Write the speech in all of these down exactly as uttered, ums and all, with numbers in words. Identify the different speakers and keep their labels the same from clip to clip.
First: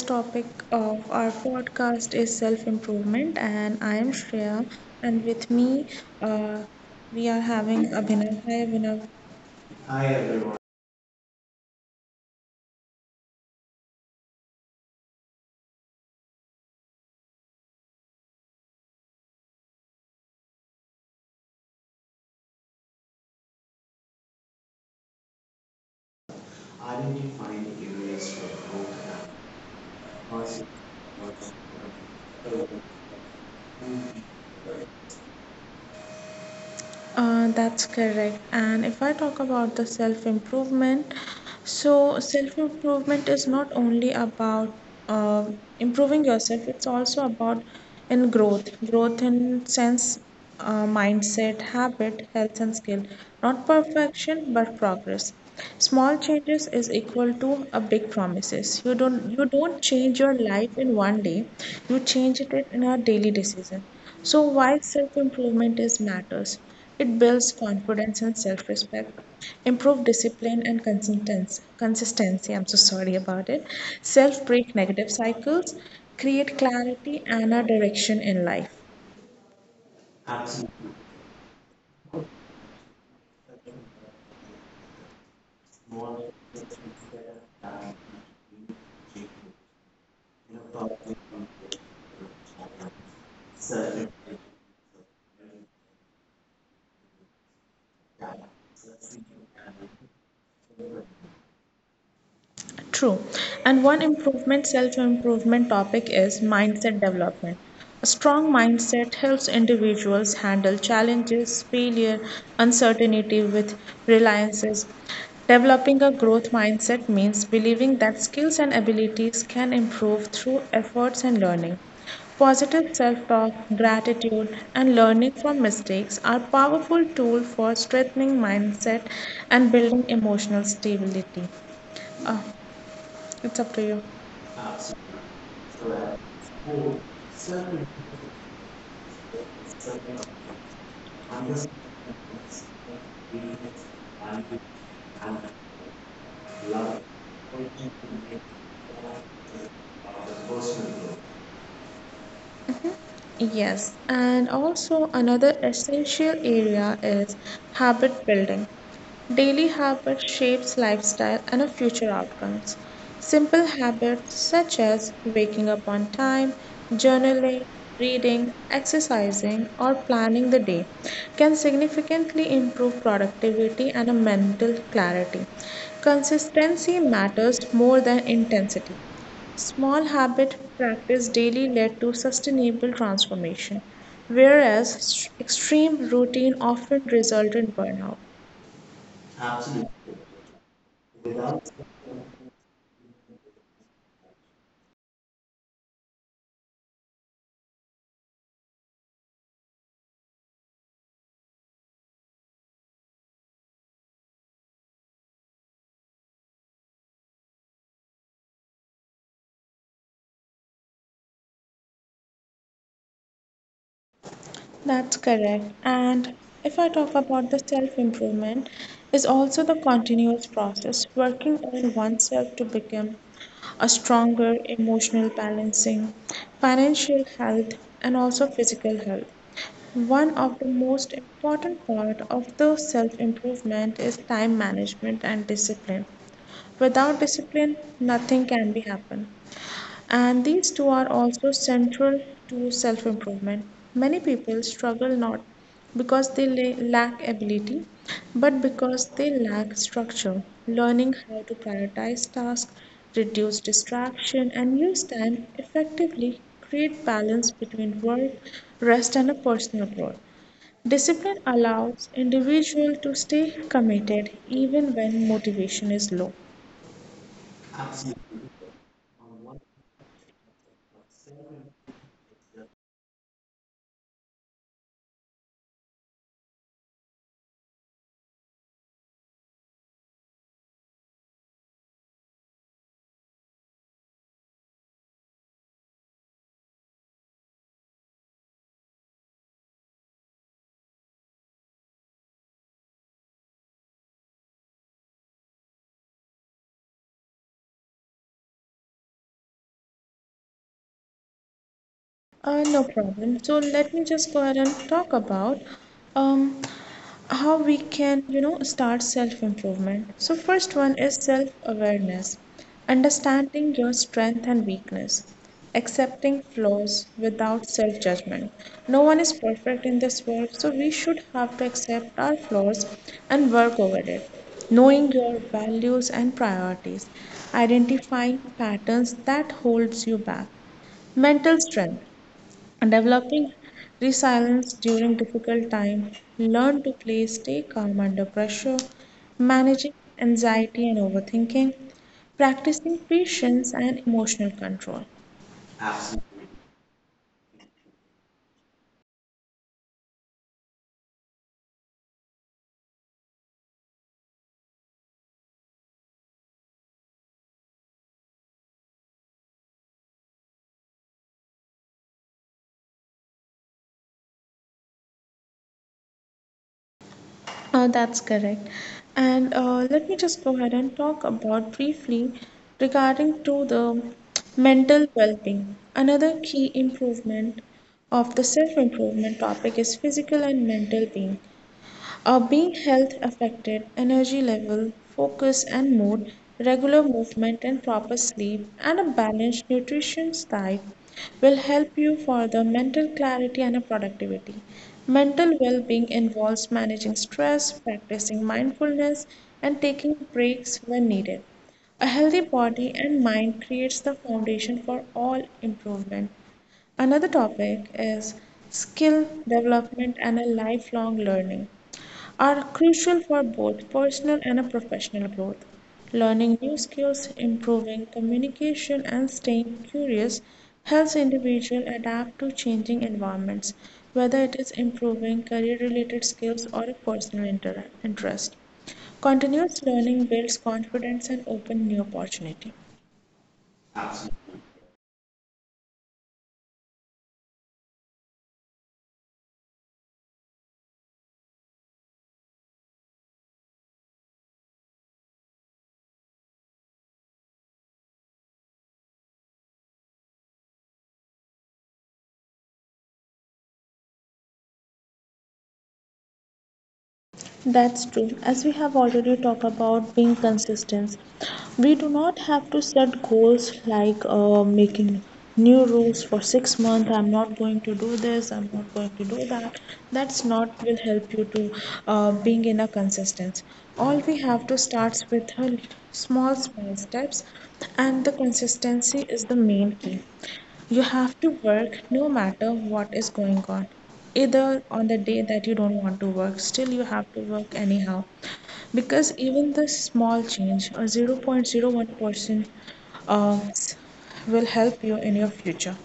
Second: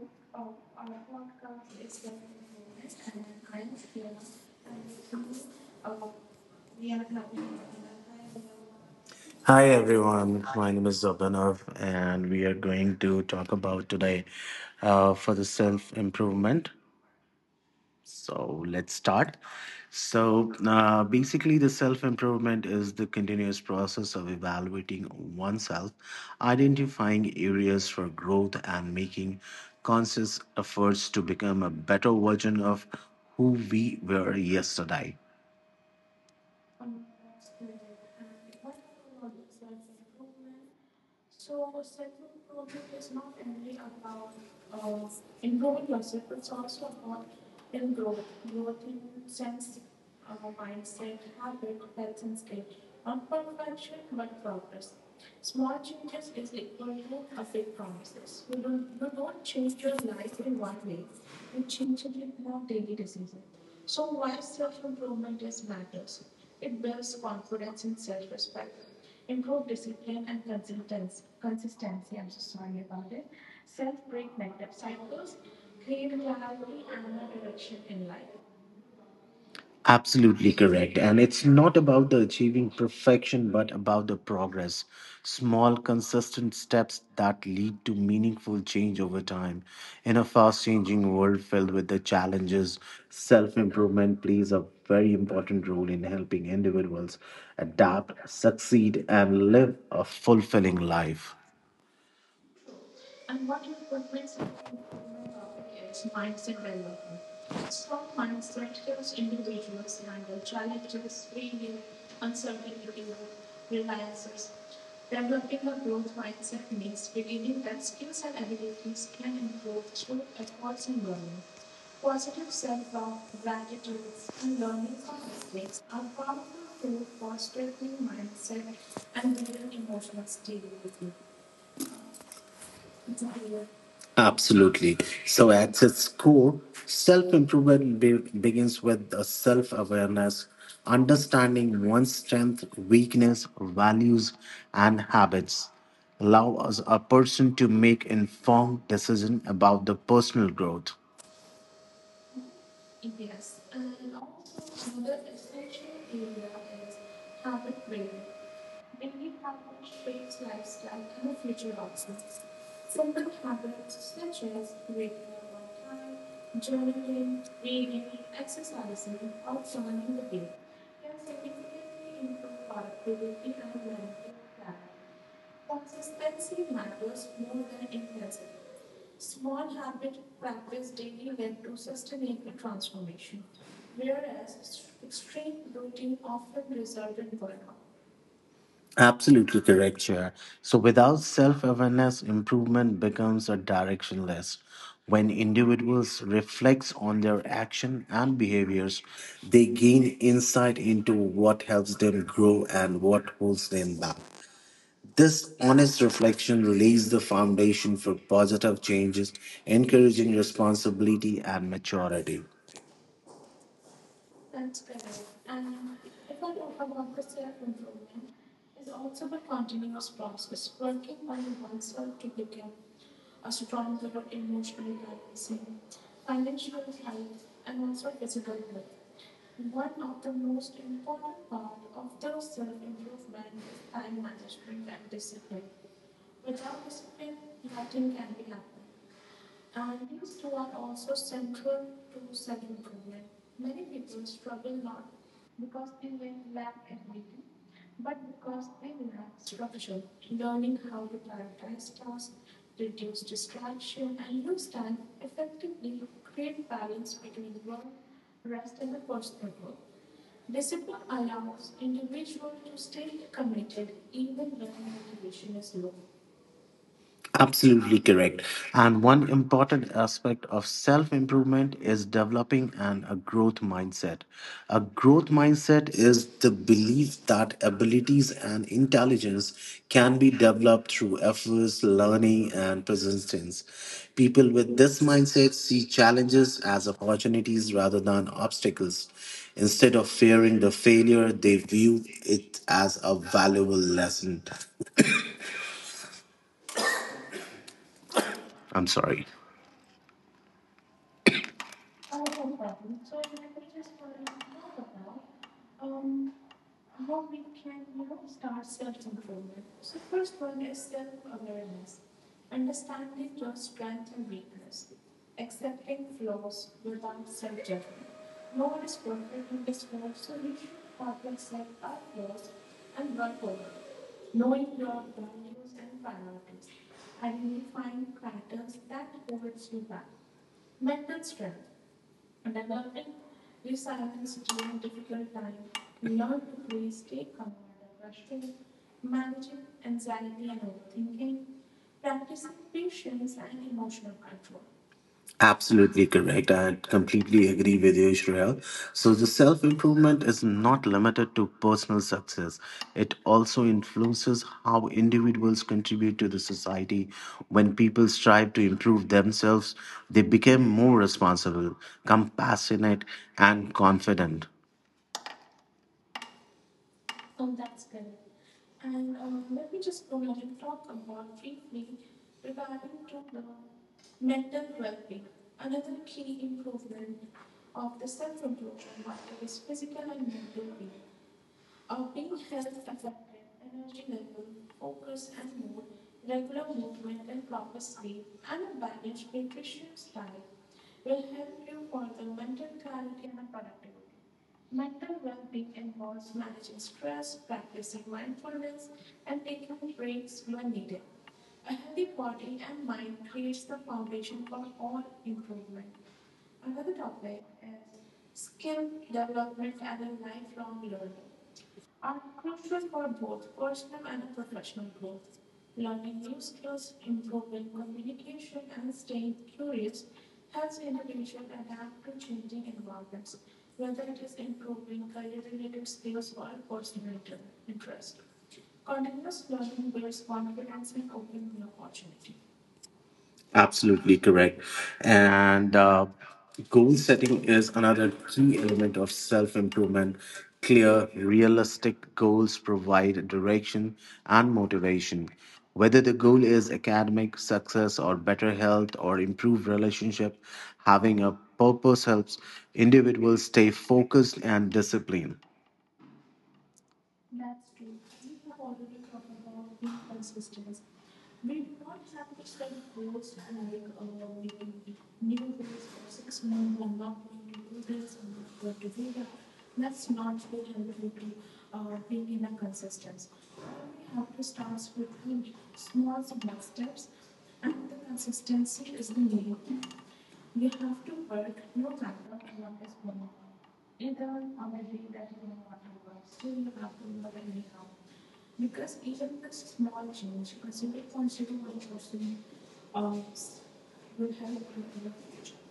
Speaker 1: topic of our podcast is self-improvement, and I am Shreya, and with me, uh, we are having Abhinav. Hi, Abhinav.
Speaker 2: Hi everyone, my name is Abhinav, and we are going to talk about today uh, for the self improvement. So let's start. So uh, basically, the self improvement is the continuous process of evaluating oneself, identifying areas for growth, and making conscious efforts to become a better version of who we were yesterday.
Speaker 1: Uh, that's correct. And if I talk about the self improvement, so self improvement is not only about uh, improving yourself, it's also about in growth, growth in sense, uh, mindset, habit, health, and skill. Not perfection, but progress. Small changes is equal to a big promises. You don't you don't change your life in one day. You change it in a daily decision. So why self-improvement is matters? It builds confidence and self-respect, improve discipline and consistency. Consistency. I'm so sorry about it. Self-break negative cycles, create clarity and a direction in life.
Speaker 2: Absolutely correct. And it's not about the achieving perfection, but about the progress. Small, consistent steps that lead to meaningful change over time. In a fast changing world filled with the challenges, self improvement plays a very important role in helping individuals adapt, succeed, and live a fulfilling life.
Speaker 1: True. And one improvement, self improvement topic is mindset development. A strong mindset helps individuals handle challenges, failure, uncertainty with reliances. Developing a growth mindset means believing that skills and abilities can improve through efforts and learning. Positive self talk, gratitude, and learning from mistakes are powerful tools for strengthening mindset and building emotional stability. Uh, it's up to you.
Speaker 2: Absolutely. So at its core, self improvement be- begins with a self awareness, understanding one's strength, weakness, values, and habits. Allow us a person to make informed decision about the personal growth.
Speaker 1: Yes, and also another essential area is habit building. Daily habit shapes lifestyle and our future outcomes. Simple habits such as waking up on time, journaling, reading, exercising, or planning the day can significantly improve productivity and a mental clarity. Consistency matters more than intensity. Small habit practice daily led to sustainable transformation, whereas extreme routine often resulted in burnout.
Speaker 2: Absolutely correct, Chair. So without self awareness, improvement becomes a directionless. When individuals reflect on their action and behaviors, they gain insight into what helps them grow and what holds them back. This honest reflection lays the foundation for positive changes, encouraging responsibility and maturity.
Speaker 1: That's correct. And if I talk about the self improvement, is also the continuous process working on oneself to become a stronger emotional balancing, financial health, and also physical health. One of the most important part of the self improvement is time management and discipline. Without discipline, nothing can be happen. And these two are also central to self-improvement. Many people struggle not because they la- lack ability, but because they lack structure. Learning how to prioritize tasks, reduce distraction, and use time effectively create balance between work, rest, and a personal growth. Discipline allows individual to stay committed even when motivation is low.
Speaker 2: Absolutely correct. And one important aspect of self improvement is developing an, a growth mindset. A growth mindset is the belief that abilities and intelligence can be developed through efforts, learning, and persistence. People with this mindset see challenges as opportunities rather than obstacles. Instead of fearing the failure, they view it as a valuable lesson. I'm sorry.
Speaker 1: Uh, no problem. So let me just go ahead and talk about um, how we can, you know, start self-improvement. So first one is self-awareness, understanding your strength and weakness, accepting flaws without self-judgment. No one is perfect in this world, so we should have to accept our flaws and work over it. Knowing your values and priorities, identifying patterns that holds you back mental strength. Developing resilience during difficult time, learn to play, stay calm under pressure, managing anxiety and overthinking, practicing patience and emotional control.
Speaker 2: Absolutely correct. I completely agree with you, Shreya. So, the self improvement is not limited to personal success, it also influences how individuals contribute to the society. When people strive to improve themselves, they become more responsible, compassionate, and confident.
Speaker 1: Oh, that's correct. And uh, let me just go ahead and talk about briefly regarding to the mental well-being. Another key improvement of the self-improvement topic is physical and mental being. Are being health affected, energy level, focus and mood, regular movement and proper sleep, and a balanced nutrition diet will help you for the mental clarity and a productivity. Mental well being involves managing stress, practicing mindfulness, and taking breaks when needed. A healthy body and mind creates the foundation for all improvement. Another topic is skill development and a lifelong learning are crucial for both personal and professional growth. Learning new skills, improving communication, and staying curious helps individuals adapt to changing environments, whether it is improving career-related skills or a personal inter- interest. Continuous learning builds confidence and opens new opportunity.
Speaker 2: Absolutely correct. And uh, goal setting is another key element of self improvement. Clear, realistic goals provide direction and motivation. Whether the goal is academic success or better health or improved relationship, having a purpose helps individuals stay focused and disciplined.
Speaker 1: That's true. As we have already talked about being consistent, we do not have to set goals like uh, making new rules for six months. I'm not going to do this. I'm not going to do that. That's not will help you to uh, being in a consistent. All we have to starts with a small small steps, and the consistency is the main key. You have to work no matter what is going on. Either on the day that you don't want to work, still you have to work anyhow. Because even the small change or zero point zero one percent uh, will help you in your future.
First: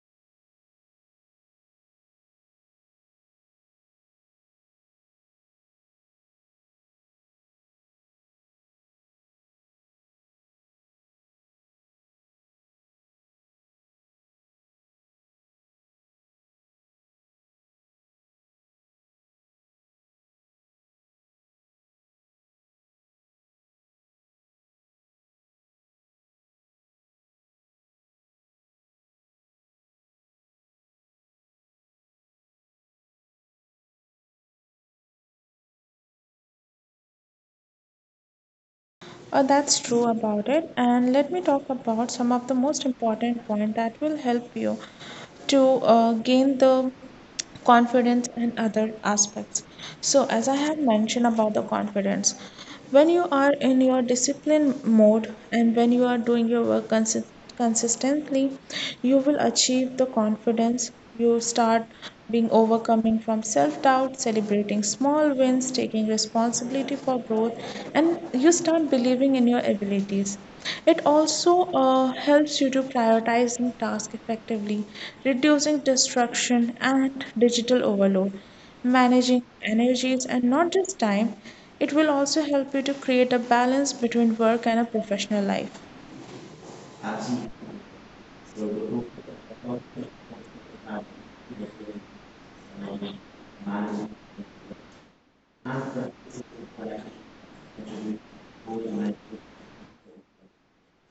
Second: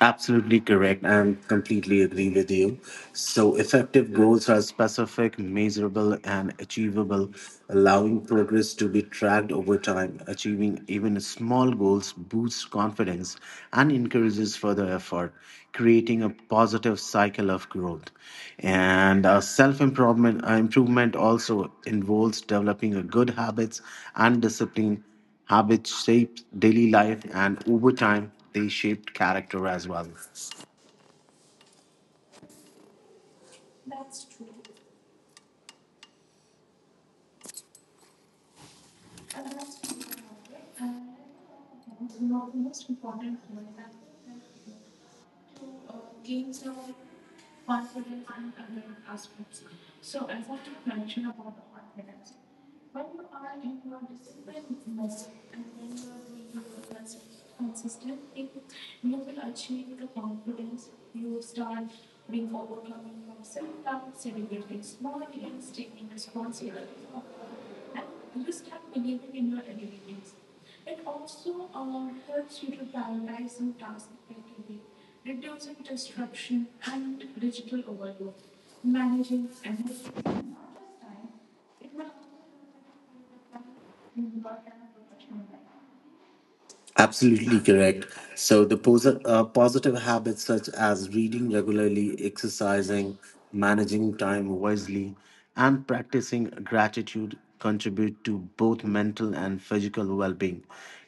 Speaker 2: Absolutely correct. And completely agree with you. So, effective goals are specific, measurable, and achievable, allowing progress to be tracked over time. Achieving even small goals boosts confidence and encourages further effort, creating a positive cycle of growth. And uh, self improvement uh, improvement also involves developing a good habits and discipline. Habits shaped daily life, and over time, they shaped character as well.
Speaker 1: Uh, that's true about it. And let me talk about some of the most important point that will help you to uh, gain the confidence and other aspects. So as I had mentioned about the confidence, when you are in your discipline mode and when you are doing your work consi- consistently, you will achieve the confidence. You start being overcoming from self doubt, celebrating small wins, taking responsibility for growth, and you start believing in your abilities. It also uh, helps you to prioritizing tasks effectively, reducing distraction and digital overload, managing energies and not just time. It will also help you to create a balance between work and a professional life.
Speaker 2: Absolutely correct. So, the posi- uh, positive habits such as reading regularly, exercising, managing time wisely, and practicing gratitude contribute to both mental and physical well being.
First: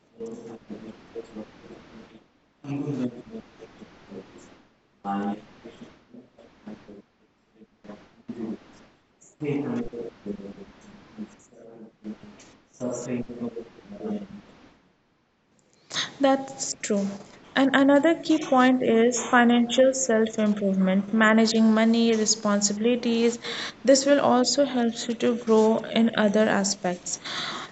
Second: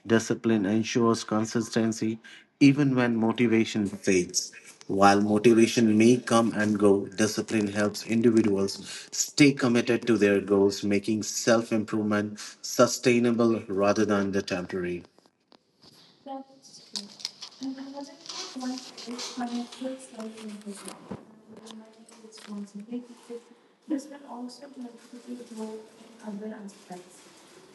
Speaker 2: Discipline ensures consistency even when motivation fades. While motivation may come and go, discipline helps individuals stay committed to their goals, making self improvement sustainable rather than the temporary.
Speaker 1: That's true. And another key point is financial self improvement, managing money, responsibilities. This will also help you to grow in other aspects.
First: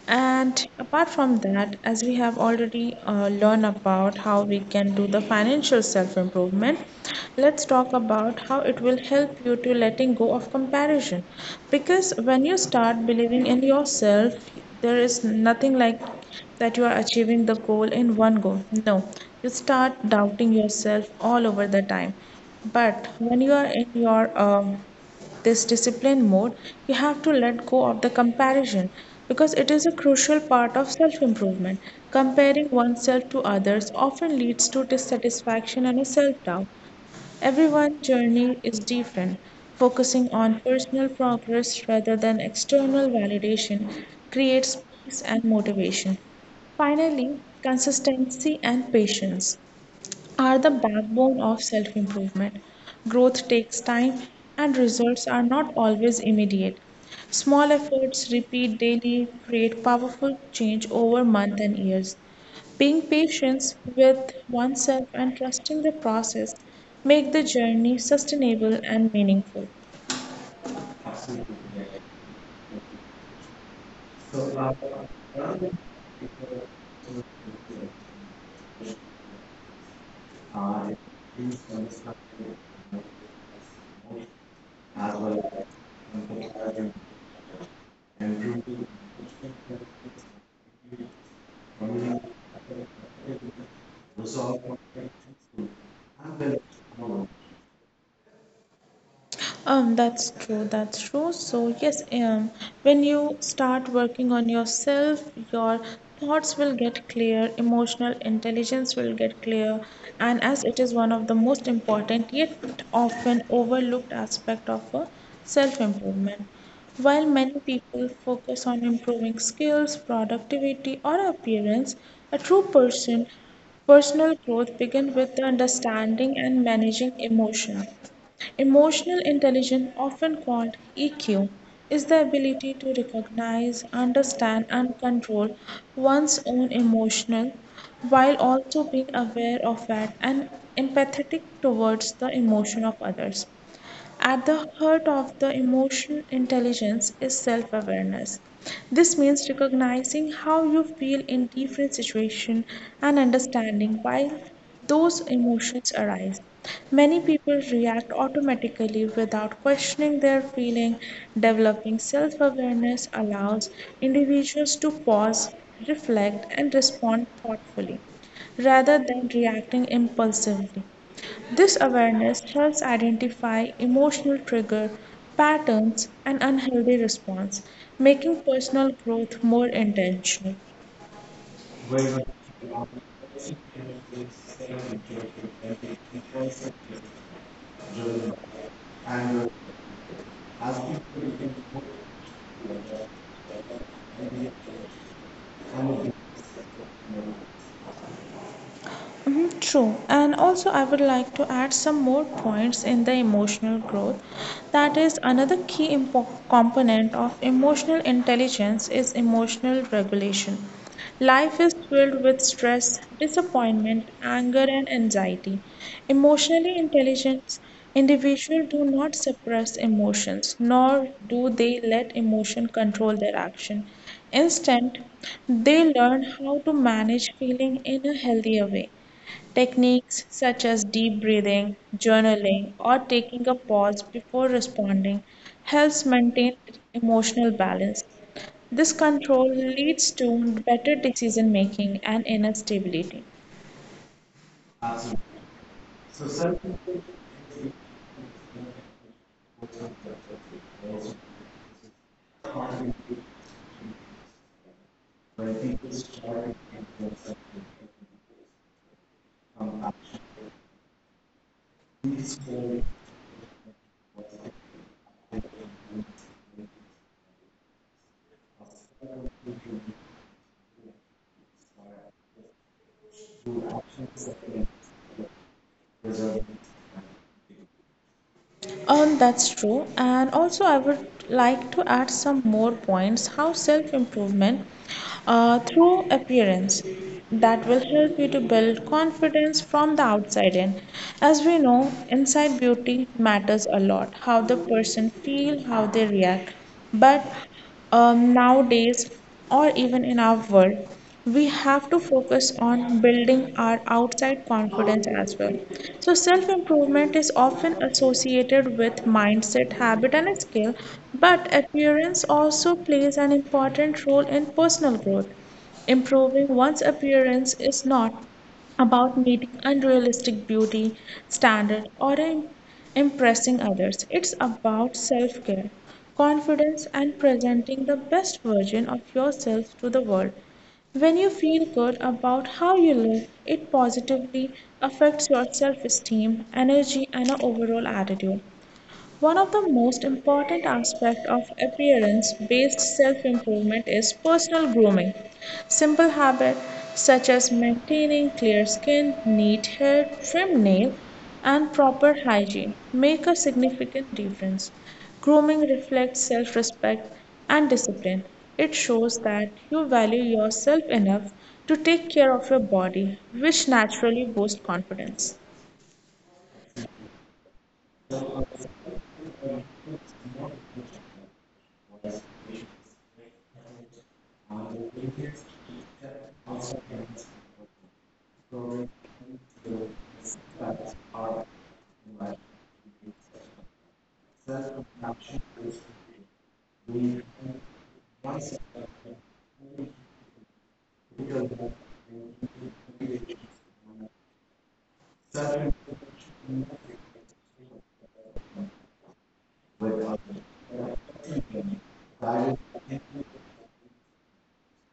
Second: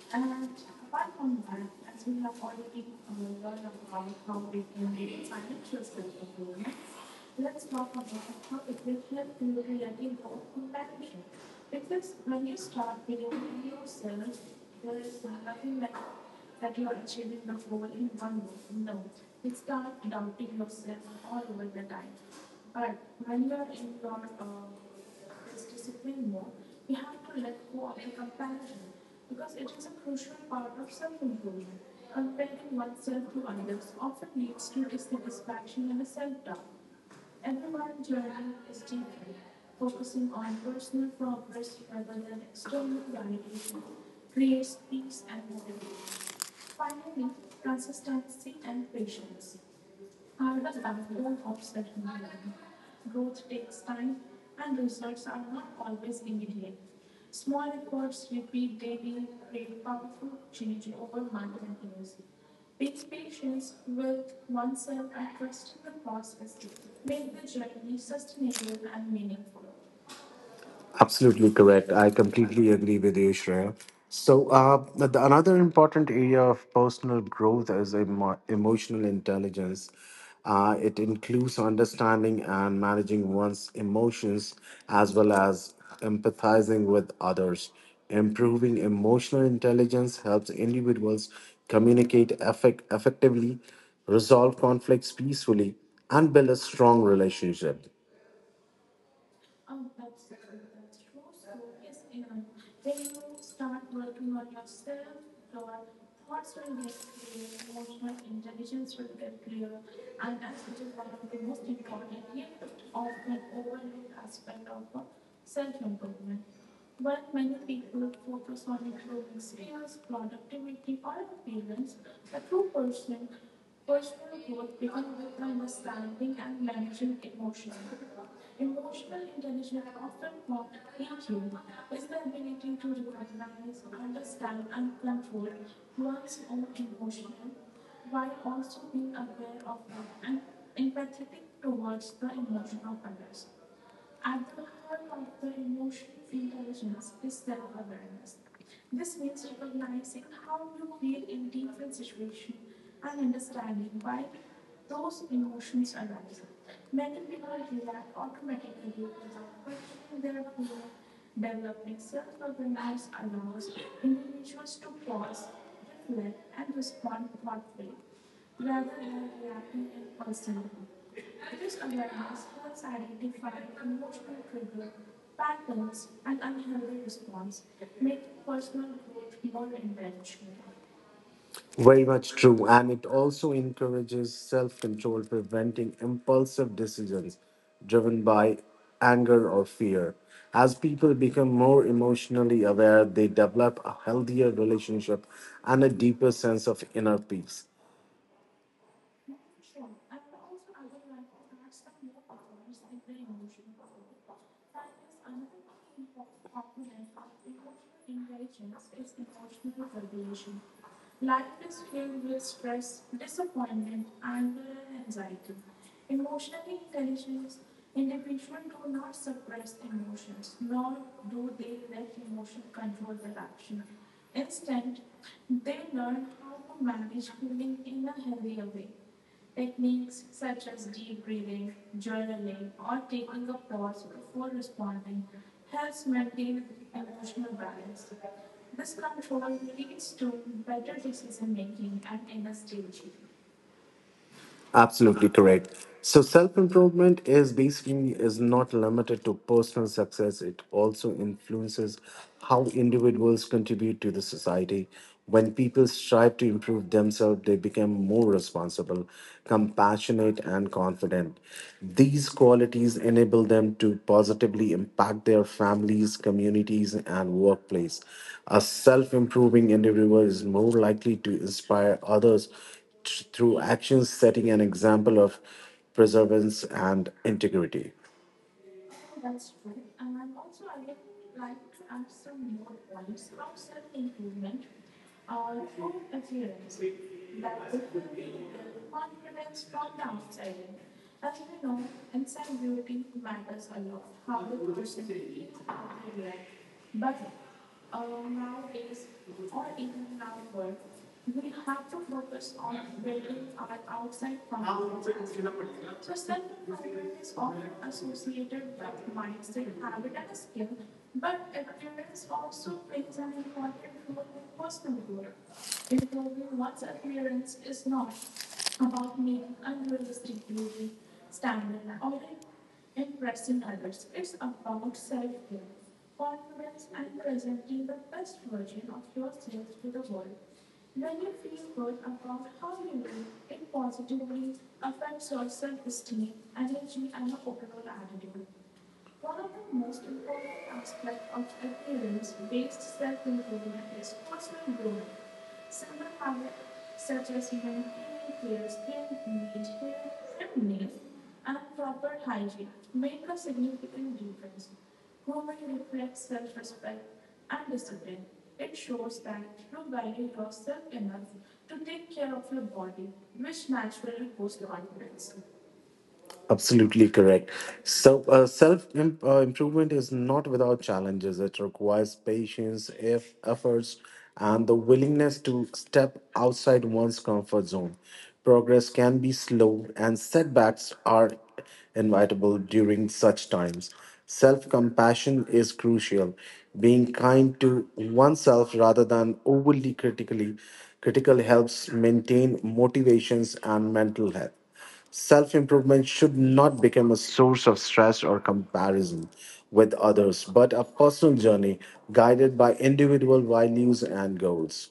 Speaker 1: And apart from that, as we have already uh, learned about how we can do the financial self improvement, let's talk about how it will help you to letting go of comparison. Because when you start believing in yourself, there is nothing like that you are achieving the goal in one go. No, you start doubting yourself all over the time. But when you are in your um, this discipline mode, you have to let go of the comparison because it is a crucial part of self improvement. Comparing oneself to others often leads to dissatisfaction and self doubt. Everyone's journey is different. Focusing on personal progress rather than external validation creates peace and motivation. Finally, consistency and patience are the backbone of self improvement. Growth takes time and results are not always immediate. Small efforts, repeat daily, create powerful change over months and years. Being patient with oneself and trusting the process make the journey sustainable and meaningful.
Speaker 2: Absolutely correct. I completely agree with you, Shreya. So, uh, the, another important area of personal growth is emo- emotional intelligence. Uh, it includes understanding and managing one's emotions as well as empathizing with others. Improving emotional intelligence helps individuals communicate effect- effectively, resolve conflicts peacefully, and build a strong relationship.
Speaker 1: Um, that's true, that's true. So, yes, um, when you start working on yourself, your thoughts will get clear, emotional intelligence will get clear, and as it is one of the most important yet often overlooked aspect of a self-improvement. While many people focus on improving skills, productivity, or appearance, a true person personal growth begins with the understanding and managing emotion. Emotional intelligence, often called E Q, is the ability to recognize, understand, and control one's own emotions while also being aware of it and empathetic towards the emotion of others. At the heart of the emotional intelligence is self awareness. This means recognizing how you feel in different situations and understanding why those emotions arise. Many people react automatically without questioning their feeling. Developing self awareness allows individuals to pause, reflect, and respond thoughtfully rather than reacting impulsively. This awareness helps identify emotional trigger patterns and unhealthy response, making personal growth more intentional.
Speaker 2: Very much true. And it also encourages self control, preventing impulsive decisions driven by anger or fear. As people become more emotionally aware, they develop a healthier relationship and a deeper sense of inner peace.
Speaker 1: Mhm. True, and also I would like to add some more points in the emotional growth. That is another key impo- component of emotional intelligence is emotional regulation. Life is filled with stress, disappointment, anger, and anxiety. Emotionally intelligent individuals do not suppress emotions, nor do they let emotion control their action. Instead, they learn how to manage feeling in a healthier way. Techniques such as deep breathing, journaling, or taking a pause before responding helps maintain emotional balance. This control leads to better decision making and inner stability.
Speaker 2: Absolutely correct. So self improvement is basically is not limited to personal success. It also influences how individuals contribute to the society. When people strive to improve themselves, they become more responsible, compassionate, and confident. These qualities enable them to positively impact their families, communities, and workplace. A self improving individual is more likely to inspire others t- through actions setting an example of perseverance and integrity.
Speaker 1: Um, that's true. And also, I would like to add some more points how self improvement uh, through appearance that will help you to build confidence from the outside in. As we know, inside beauty matters a lot how the person feel, how they react. But um, nowadays or even in our world, we have to focus on building our outside confidence as well. So, self improvement is often associated with mindset, habit, and skill, but appearance also plays an important role in personal growth. Improving one's appearance is not about meeting unrealistic beauty standard or im- impressing others. It's about self-care, confidence and presenting the best version of yourself to the world. When you feel good about how you live, it positively affects your self-esteem, energy and your overall attitude. One of the most important aspects of appearance based self improvement is personal grooming. Simple habits such as maintaining clear skin, neat hair, trim nails, and proper hygiene make a significant difference. Grooming reflects self respect and discipline. It shows that you value yourself enough to take care of your body, which naturally boosts confidence.
Speaker 2: Absolutely correct. So, uh, self im- uh, improvement is not without challenges. It requires patience, if efforts, and the willingness to step outside one's comfort zone. Progress can be slow, and setbacks are inevitable during such times. Self compassion is crucial. Being kind to oneself rather than overly critically critical helps maintain motivations and mental health. Self improvement should not become a source of stress or comparison with others, but a personal journey guided by individual values and goals.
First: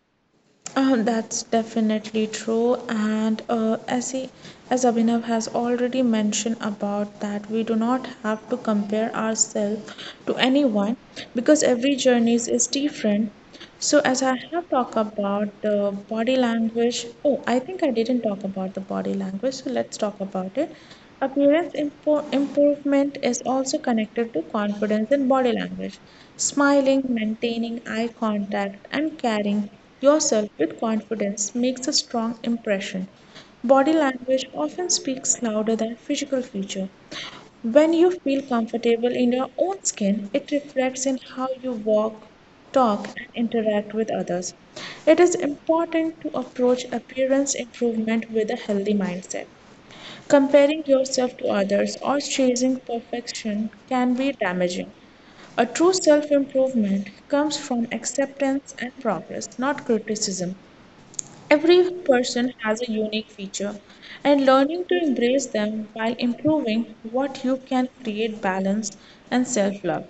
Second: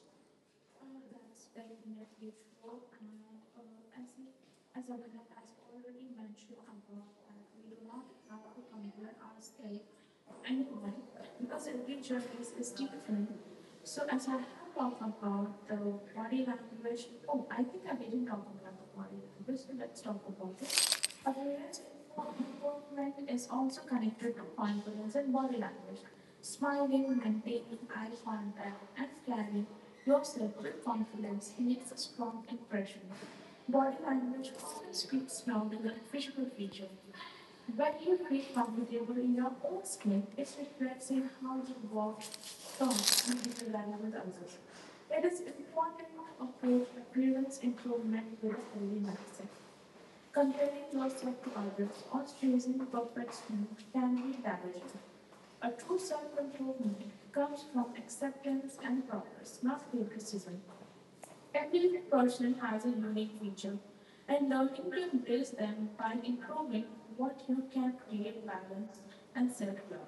Speaker 1: Uh, that's definitely true, and uh, as he, as Abhinav has already mentioned about that, we do not have to compare ourselves to anyone because every journey is different. So, as I have talked about the body language, oh, I think I didn't talk about the body language, so let's talk about it. Appearance impo- improvement is also connected to confidence in body language. Smiling, maintaining eye contact, and carrying yourself with confidence makes a strong impression. Body language often speaks louder than physical feature. When you feel comfortable in your own skin, it reflects in how you walk, talk, and interact with others. It is important to approach appearance improvement with a healthy mindset. Comparing yourself to others or chasing perfection can be damaging. A true self improvement comes from acceptance and progress, not criticism. Every person has a unique feature, and learning to embrace them while improving what you can create balance and self love.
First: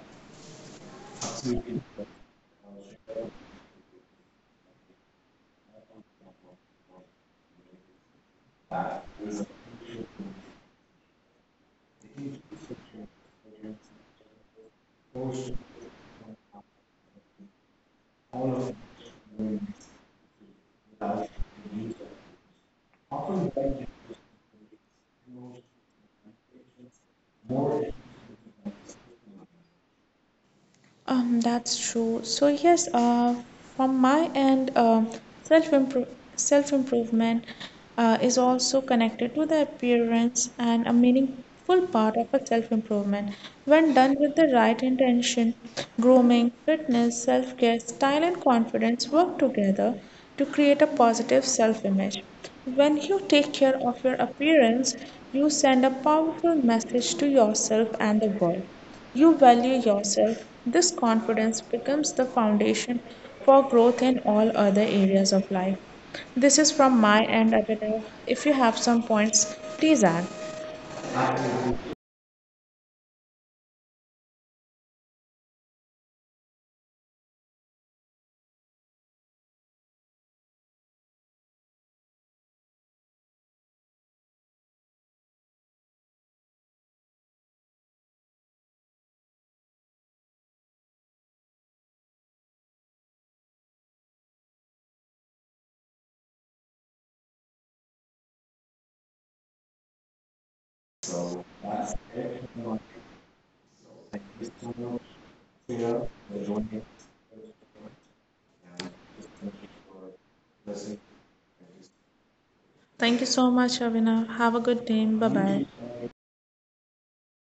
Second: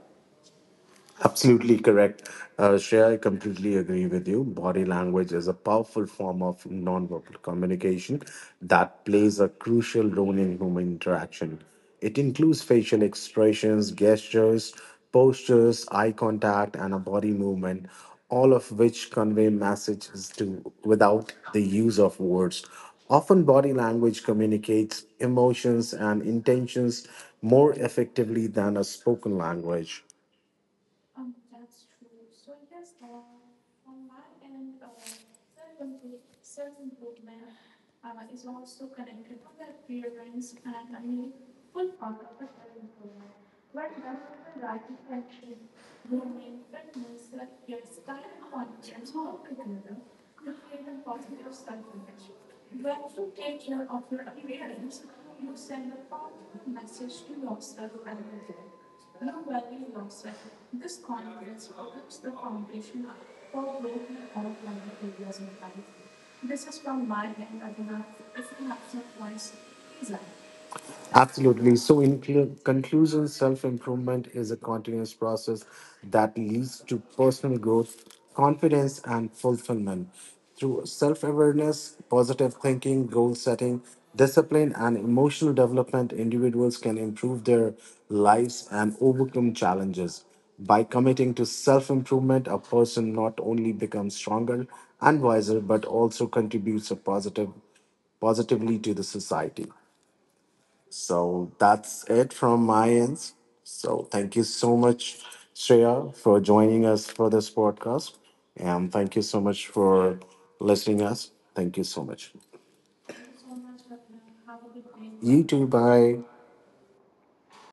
Speaker 2: Absolutely correct. Uh, Shreya, I completely agree with you. Body language is a powerful form of nonverbal communication that plays a crucial role in human interaction. It includes facial expressions, gestures, postures, eye contact, and a body movement, all of which convey messages to without the use of words. Often, body language communicates emotions and intentions more effectively than a spoken language.
Speaker 1: Um, that's true. So yes, uh, from my end, um self improve self improvement uh, is also connected to the appearance and a meaningful part of a self improvement. When done with the right intention, grooming, fitness, self care, style, and confidence work together to create a positive self image. When you take care of your appearance, you send a powerful message to yourself and the world you value yourself, this confidence becomes the foundation for growth in all other areas of life. This is from my end, Abhinav. If you have some points, please add.
Speaker 2: Absolutely. So, in clu- conclusion, self improvement is a continuous process that leads to personal growth, confidence, and fulfillment. Through self awareness, positive thinking, goal setting, discipline, and emotional development, individuals can improve their lives and overcome challenges. By committing to self improvement, a person not only becomes stronger and wiser, but also contributes a positive, positively to the society. So that's it from my end. So thank you so much, Shreya, for joining us for this podcast. And thank you so much for listening us. Thank you so much.
Speaker 1: Thank you so much, Abhinav. Have a good day. Bye
Speaker 2: You too.
Speaker 1: bye.
Speaker 2: Bye.